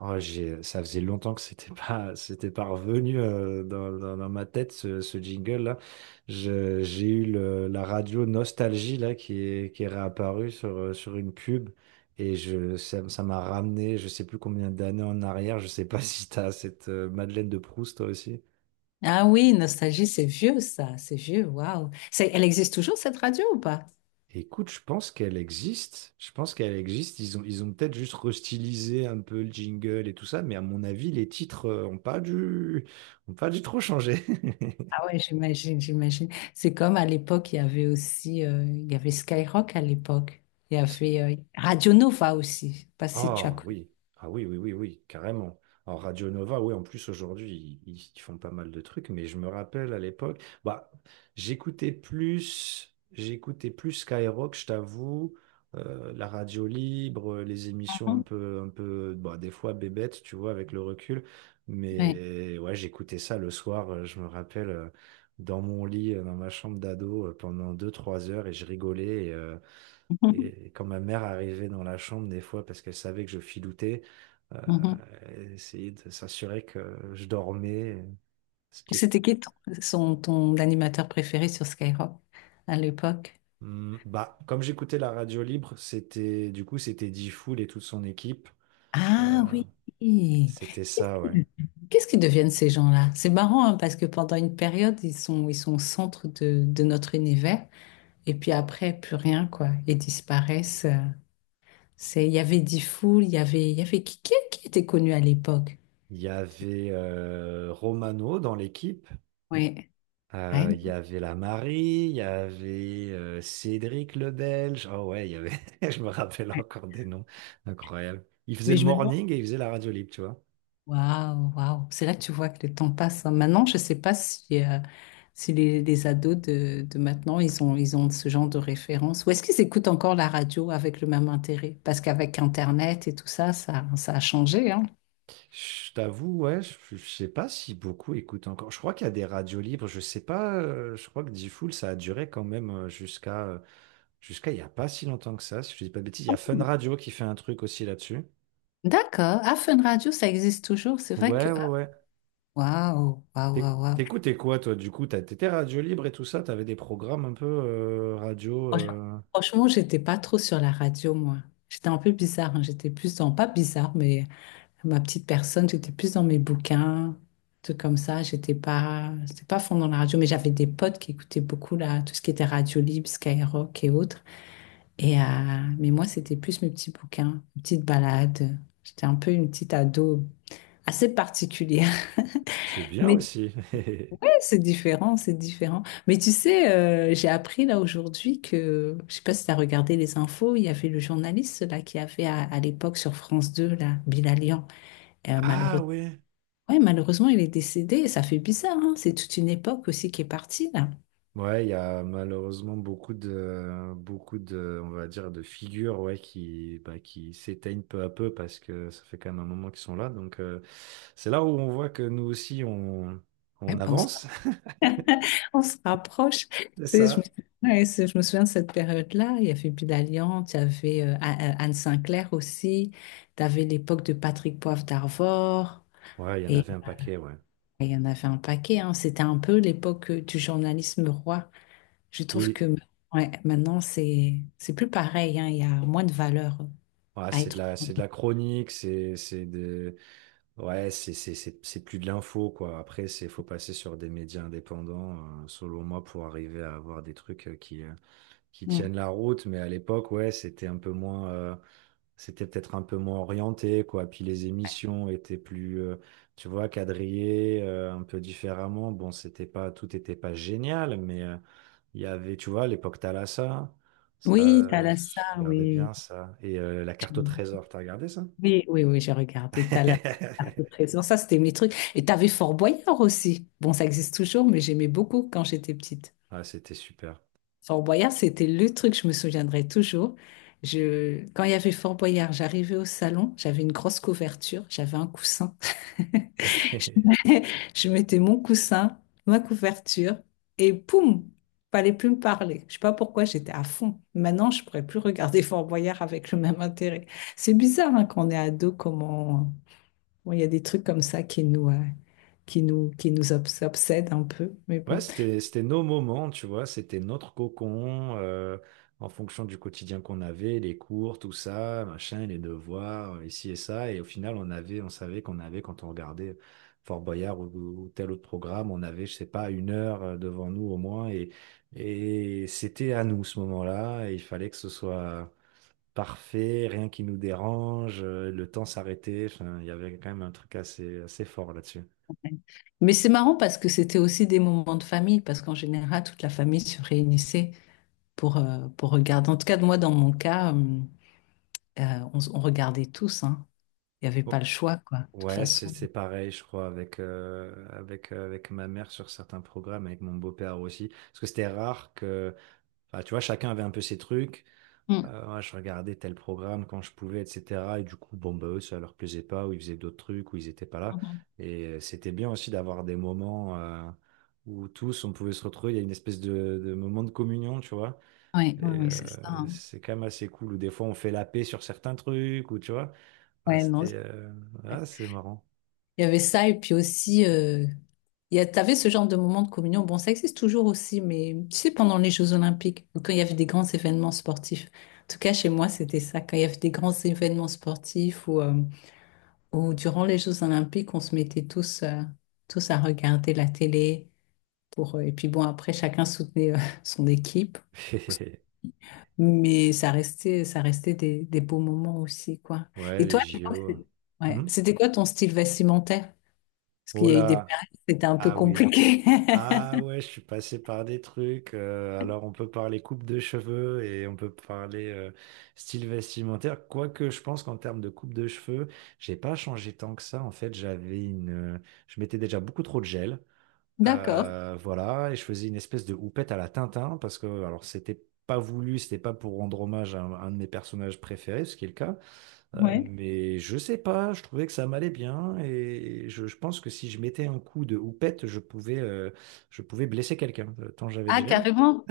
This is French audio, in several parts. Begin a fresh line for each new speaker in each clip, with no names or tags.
Oh, ça faisait longtemps que c'était pas, c'était pas revenu dans ma tête ce jingle-là. La radio Nostalgie là qui est réapparue sur une pub et ça m'a ramené, je sais plus combien d'années en arrière. Je sais pas si t'as cette Madeleine de Proust toi aussi.
Ah oui, Nostalgie, c'est vieux ça, c'est vieux, waouh. Elle existe toujours cette radio ou pas?
Écoute, je pense qu'elle existe. Je pense qu'elle existe. Ils ont peut-être juste restylisé un peu le jingle et tout ça, mais à mon avis, les titres ont pas dû trop changer.
Ah ouais, j'imagine. C'est comme à l'époque, il y avait aussi, il y avait Skyrock à l'époque. Il y avait Radio Nova aussi. Je sais pas si tu as
Ah
connu.
oui, ah oui, oui, oui, oui, carrément. Alors Radio Nova, oui, en plus aujourd'hui, ils font pas mal de trucs, mais je me rappelle à l'époque, bah, j'écoutais plus Skyrock, je t'avoue, la radio libre, les émissions
Mhm.
un peu, bah, des fois bébêtes, tu vois, avec le recul.
Ouais.
Mais ouais, j'écoutais ça le soir, je me rappelle, dans mon lit, dans ma chambre d'ado, pendant deux trois heures, et je rigolais.
Mhm.
Et quand ma mère arrivait dans la chambre, des fois, parce qu'elle savait que je filoutais, euh,
Mhm.
elle essayait de s'assurer que je dormais. Ce qui est.
C'était qui ton, son- ton animateur préféré sur Skyrock à l'époque?
Bah, comme j'écoutais la radio libre, c'était Difool et toute son équipe.
Ah
Euh,
oui.
c'était ça, ouais.
Qu'est-ce qu'ils deviennent ces gens-là? C'est marrant hein, parce que pendant une période, ils sont au centre de notre univers. Et puis après, plus rien, quoi. Ils disparaissent. C'est, il y avait Diffoul, il y avait qui, qui était connu à l'époque?
Il y avait Romano dans l'équipe.
Ouais, ouais,
Il y avait la Marie, il y avait Cédric le Belge. Oh ouais, je me rappelle
ouais.
encore des noms. Incroyable. Il faisait
Mais
le
je me demande,
morning et il faisait la radio libre, tu vois.
waouh, waouh. C'est là que tu vois que le temps passe, hein. Maintenant, je sais pas si, si les ados de maintenant, ils ont ce genre de référence. Ou est-ce qu'ils écoutent encore la radio avec le même intérêt? Parce qu'avec Internet et tout ça, ça a changé, hein.
Je t'avoue, ouais, je sais pas si beaucoup écoutent encore. Je crois qu'il y a des radios libres, je sais pas, je crois que Diffoul, ça a duré quand même jusqu'à il y a pas si longtemps que ça, si je dis pas de bêtises. Il y a Fun Radio qui fait un truc aussi là-dessus.
D'accord. Ah, Fun Radio, ça existe toujours. C'est vrai que,
Ouais, ouais,
ah,
ouais.
waouh, waouh, waouh. Waouh.
T'écoutais quoi, toi, du coup? T'étais radio libre et tout ça, t'avais des programmes un peu radio.
Franch- Franchement, j'étais pas trop sur la radio, moi. J'étais un peu bizarre, hein. J'étais plus dans, pas bizarre, mais ma petite personne, j'étais plus dans mes bouquins, tout comme ça. J'étais pas, c'était pas fond dans la radio, mais j'avais des potes qui écoutaient beaucoup là, tout ce qui était radio libre, Skyrock et autres. Et, mais moi, c'était plus mes petits bouquins, mes petites balades. J'étais un peu une petite ado assez particulière.
C'est bien
Mais
aussi.
ouais, c'est différent, c'est différent. Mais tu sais, j'ai appris là aujourd'hui que, je sais pas si tu as regardé les infos, il y avait le journaliste là qui avait à l'époque sur France 2 là, Bilalian. Euh,
Ah
malheureusement,
ouais.
ouais, malheureusement, il est décédé et ça fait bizarre, hein. C'est toute une époque aussi qui est partie là.
Ouais, il y a malheureusement beaucoup de, on va dire, de figures, ouais, qui, bah, qui s'éteignent peu à peu parce que ça fait quand même un moment qu'ils sont là. Donc, c'est là où on voit que nous aussi,
Ouais,
on
ben, on se,
avance.
on se rapproche.
C'est
Tu sais,
ça.
ouais, je me souviens de cette période-là. Il y avait Bilalian, tu avais Anne Sinclair aussi, tu avais l'époque de Patrick Poivre d'Arvor.
Ouais, il y en avait un paquet, ouais.
Il y en avait un paquet, hein. C'était un peu l'époque du journalisme roi. Je trouve
Oui.
que ouais, maintenant, c'est plus pareil, hein. Il y a moins de valeur
Ouais,
à être.
c'est de la chronique, c'est de, ouais, c'est plus de l'info, quoi. Après, faut passer sur des médias indépendants, selon moi, pour arriver à avoir des trucs qui
Mm.
tiennent la route, mais à l'époque, ouais, c'était un peu moins, c'était peut-être un peu moins orienté, quoi. Puis les émissions étaient plus, tu vois, quadrillées, un peu différemment. Bon, c'était pas, tout était pas génial, mais il y avait, tu vois, l'époque Thalassa, ça,
Oui,
je
Thalassa,
regardais
oui.
bien ça. Et la carte au trésor, t'as regardé ça?
Oui, oui, oui, j'ai regardé Thalassa, Arc de Trésor. Ça, c'était mes trucs. Et t'avais Fort Boyard aussi. Bon, ça existe toujours, mais j'aimais beaucoup quand j'étais petite.
Ah, c'était super.
Fort Boyard, c'était le truc, je me souviendrai toujours. Je... Quand il y avait Fort Boyard, j'arrivais au salon, j'avais une grosse couverture, j'avais un coussin. Je mettais mon coussin, ma couverture, et poum, fallait plus me parler. Je sais pas pourquoi j'étais à fond. Maintenant, je pourrais plus regarder Fort Boyard avec le même intérêt. C'est bizarre hein, quand on est ado, comment bon, il y a des trucs comme ça qui nous, qui nous obsèdent un peu. Mais
Ouais,
bon.
c'était nos moments, tu vois, c'était notre cocon, en fonction du quotidien qu'on avait, les cours, tout ça, machin, les devoirs, ici et ça. Et au final, on savait qu'on avait, quand on regardait Fort Boyard ou tel autre programme, on avait, je sais pas, une heure devant nous au moins. Et c'était à nous ce moment-là. Et il fallait que ce soit parfait, rien qui nous dérange, le temps s'arrêtait. Enfin, il y avait quand même un truc assez, assez fort là-dessus.
Mais c'est marrant parce que c'était aussi des moments de famille, parce qu'en général, toute la famille se réunissait pour regarder. En tout cas, moi, dans mon cas, on regardait tous, hein. Il n'y avait pas le
Oh.
choix, quoi, de toute
Ouais,
façon.
c'est pareil, je crois, avec ma mère sur certains programmes, avec mon beau-père aussi. Parce que c'était rare que, enfin, tu vois, chacun avait un peu ses trucs.
Mm.
Moi, je regardais tel programme quand je pouvais, etc. Et du coup, bon, bah, eux, ça leur plaisait pas, ou ils faisaient d'autres trucs, ou ils étaient pas là.
Mhm.
Et c'était bien aussi d'avoir des moments où tous, on pouvait se retrouver. Il y a une espèce de, moment de communion, tu vois.
Oui, oui,
Et
oui, c'est ça, hein.
c'est quand même assez cool. Ou des fois, on fait la paix sur certains trucs, ou tu vois. Ah,
Ouais, non.
c'est marrant.
Il y avait ça, et puis aussi, t'avais ce genre de moment de communion. Bon, ça existe toujours aussi, mais tu sais, pendant les Jeux Olympiques, ou quand il y avait des grands événements sportifs. En tout cas, chez moi, c'était ça. Quand il y avait des grands événements sportifs ou durant les Jeux Olympiques, on se mettait tous à regarder la télé. Pour, et puis bon, après, chacun soutenait, son équipe. Mais ça restait des beaux moments aussi, quoi.
Ouais,
Et
les
toi, à l'époque,
JO.
ouais.
Mhm.
C'était quoi ton style vestimentaire? Parce qu'il
Oh
y a eu des
là,
périodes où c'était un peu
ah oui.
compliqué.
Ah ouais, je suis passé par des trucs. Alors on peut parler coupe de cheveux et on peut parler style vestimentaire. Quoique je pense qu'en termes de coupe de cheveux, j'ai pas changé tant que ça. En fait, euh, je mettais déjà beaucoup trop de gel.
D'accord.
Voilà, et je faisais une espèce de houppette à la Tintin parce que alors c'était pas voulu, c'était pas pour rendre hommage à un de mes personnages préférés, ce qui est le cas. Euh,
Ouais.
mais je sais pas, je trouvais que ça m'allait bien et je pense que si je mettais un coup de houppette, je pouvais blesser quelqu'un, tant j'avais de
Ah,
gel.
carrément.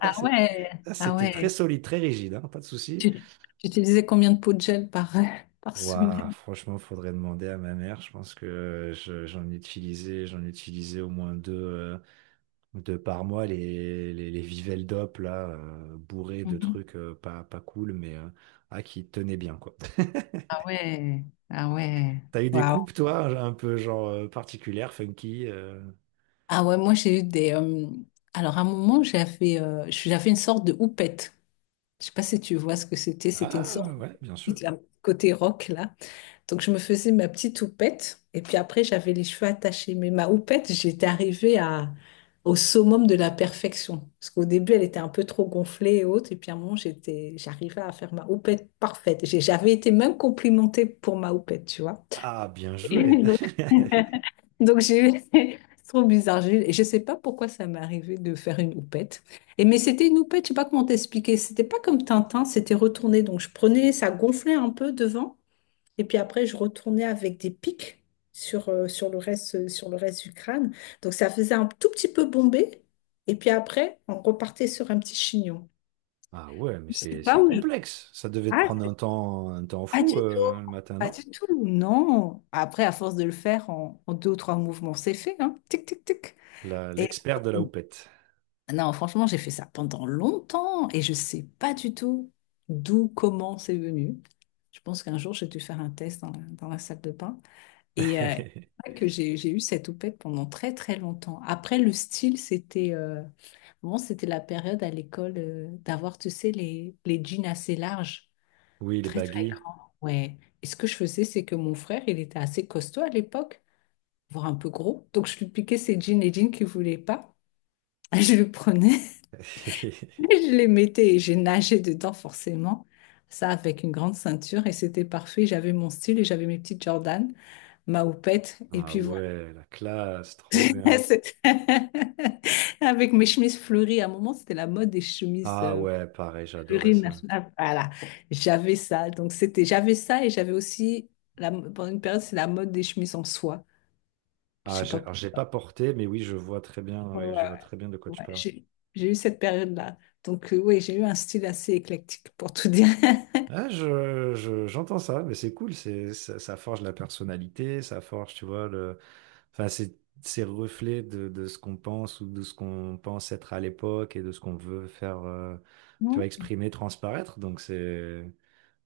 Ah
C'est-
ouais. Ah
C'était très
ouais.
solide, très rigide, hein, pas de souci.
Tu utilisais combien de pots de gel par, par
Waouh,
semaine?
franchement, faudrait demander à ma mère. Je pense que j'en ai utilisé au moins deux, deux par mois, les Vivel d'op, là, bourrés de
Mhm.
trucs pas cool, mais qui tenaient bien, quoi.
Ah ouais. Ah ouais.
T'as eu des
Waouh.
coupes, toi, un peu genre particulières, funky
Ah ouais, moi j'ai eu des. Alors à un moment, j'avais une sorte de houppette. Je sais pas si tu vois ce que c'était. C'était une
Ah
sorte de
ouais, bien sûr.
petite, là, côté rock là. Donc, je me faisais ma petite houppette. Et puis après, j'avais les cheveux attachés. Mais ma houppette, j'étais arrivée à, au summum de la perfection. Parce qu'au début, elle était un peu trop gonflée et haute. Et puis à un moment, j'arrivais à faire ma houppette parfaite. J'avais été même complimentée pour ma houppette, tu vois.
Ah, bien joué.
Donc, donc, j'ai eu... C'est trop bizarre. Et je sais pas pourquoi ça m'est arrivé de faire une houppette. Et mais c'était une houppette, je sais pas comment t'expliquer. C'était pas comme Tintin, c'était retourné. Donc, je prenais, ça gonflait un peu devant. Et puis après, je retournais avec des pics sur le reste du crâne. Donc ça faisait un tout petit peu bombé. Et puis après, on repartait sur un petit chignon.
Ah ouais, mais
C'est pas
c'est
où je...
complexe. Ça devait te
Ah,
prendre un temps
pas du
fou
tout,
le matin,
pas
non?
du tout, non. Après, à force de le faire en deux ou trois mouvements, c'est fait, hein. Tic, tic, tic. Et
L'expert de
euh,
la houppette.
non, franchement, j'ai fait ça pendant longtemps et je sais pas du tout d'où, comment c'est venu. Je pense qu'un jour, j'ai dû faire un test dans dans la salle de bain. Et c'est vrai que j'ai eu cette houppette pendant très très longtemps. Après, le style, c'était bon, c'était la période à l'école d'avoir, tu sais, les jeans assez larges,
Oui, les
très très
baggy.
grands. Ouais. Et ce que je faisais, c'est que mon frère, il était assez costaud à l'époque, voire un peu gros. Donc, je lui piquais ses jeans, les jeans qu'il voulait pas. Je le prenais, je les mettais et j'ai nagé dedans forcément. Ça avec une grande ceinture et c'était parfait. J'avais mon style et j'avais mes petites Jordan, ma houppette. Et
Ah
puis
ouais, la classe, trop bien.
C'est- avec mes chemises fleuries, à un moment, c'était la mode des chemises
Ah ouais, pareil, j'adorais
fleuries
ça.
nationales. Voilà, j'avais ça. Donc, c'était, j'avais ça et j'avais aussi, la, pendant une période, c'est la mode des chemises en soie. Je
Ah,
sais pas.
j'ai pas porté, mais oui, je vois très bien,
Ouais, ouais,
oui, je
ouais.
vois très bien de quoi tu
Ouais,
parles.
j'ai j'ai eu cette période-là. Donc, oui, j'ai eu un style assez éclectique, pour tout dire.
Ah, j'entends ça, mais c'est cool, ça forge la personnalité, ça forge, tu vois, enfin, c'est le reflet de, ce qu'on pense ou de ce qu'on pense être à l'époque et de ce qu'on veut faire, tu vois, exprimer, transparaître, donc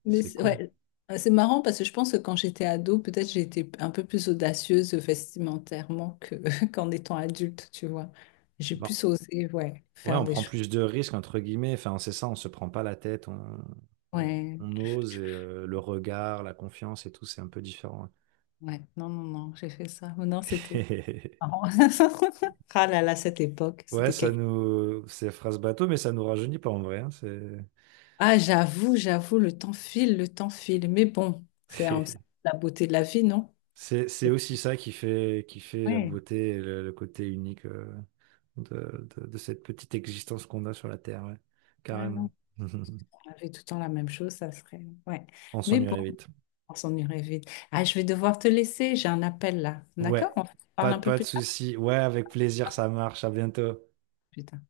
Mais
c'est
c'est
cool.
ouais, c'est marrant parce que je pense que quand j'étais ado, peut-être j'ai été un peu plus audacieuse vestimentairement que qu'en étant adulte, tu vois. J'ai
Bon,
plus osé, ouais,
ouais,
faire
on
des
prend
choses.
plus de risques, entre guillemets, enfin, c'est ça, on se prend pas la tête, on,
Ouais,
on ose et le regard, la confiance et tout, c'est un peu différent.
ouais, non, non, non, j'ai fait ça. Oh non, c'était marrant. Ah là là, cette époque,
Ouais,
c'était quelque...
c'est phrase bateau, mais ça nous rajeunit pas en vrai, hein, c'est.
Ah, j'avoue, j'avoue, le temps file, le temps file. Mais bon, c'est la beauté de la vie, non?
C'est aussi ça qui fait, la
Ouais,
beauté et le côté unique de cette petite existence qu'on a sur la Terre, ouais.
ouais, non.
Carrément.
On avait tout le temps la même chose, ça serait... Ouais.
On
Mais bon.
s'ennuierait vite.
On s'en irait vite. Ah, je vais devoir te laisser, j'ai un appel là. D'accord?
Ouais,
On se parle un peu
pas de
plus tard.
souci. Ouais, avec plaisir, ça marche. À bientôt.
Putain.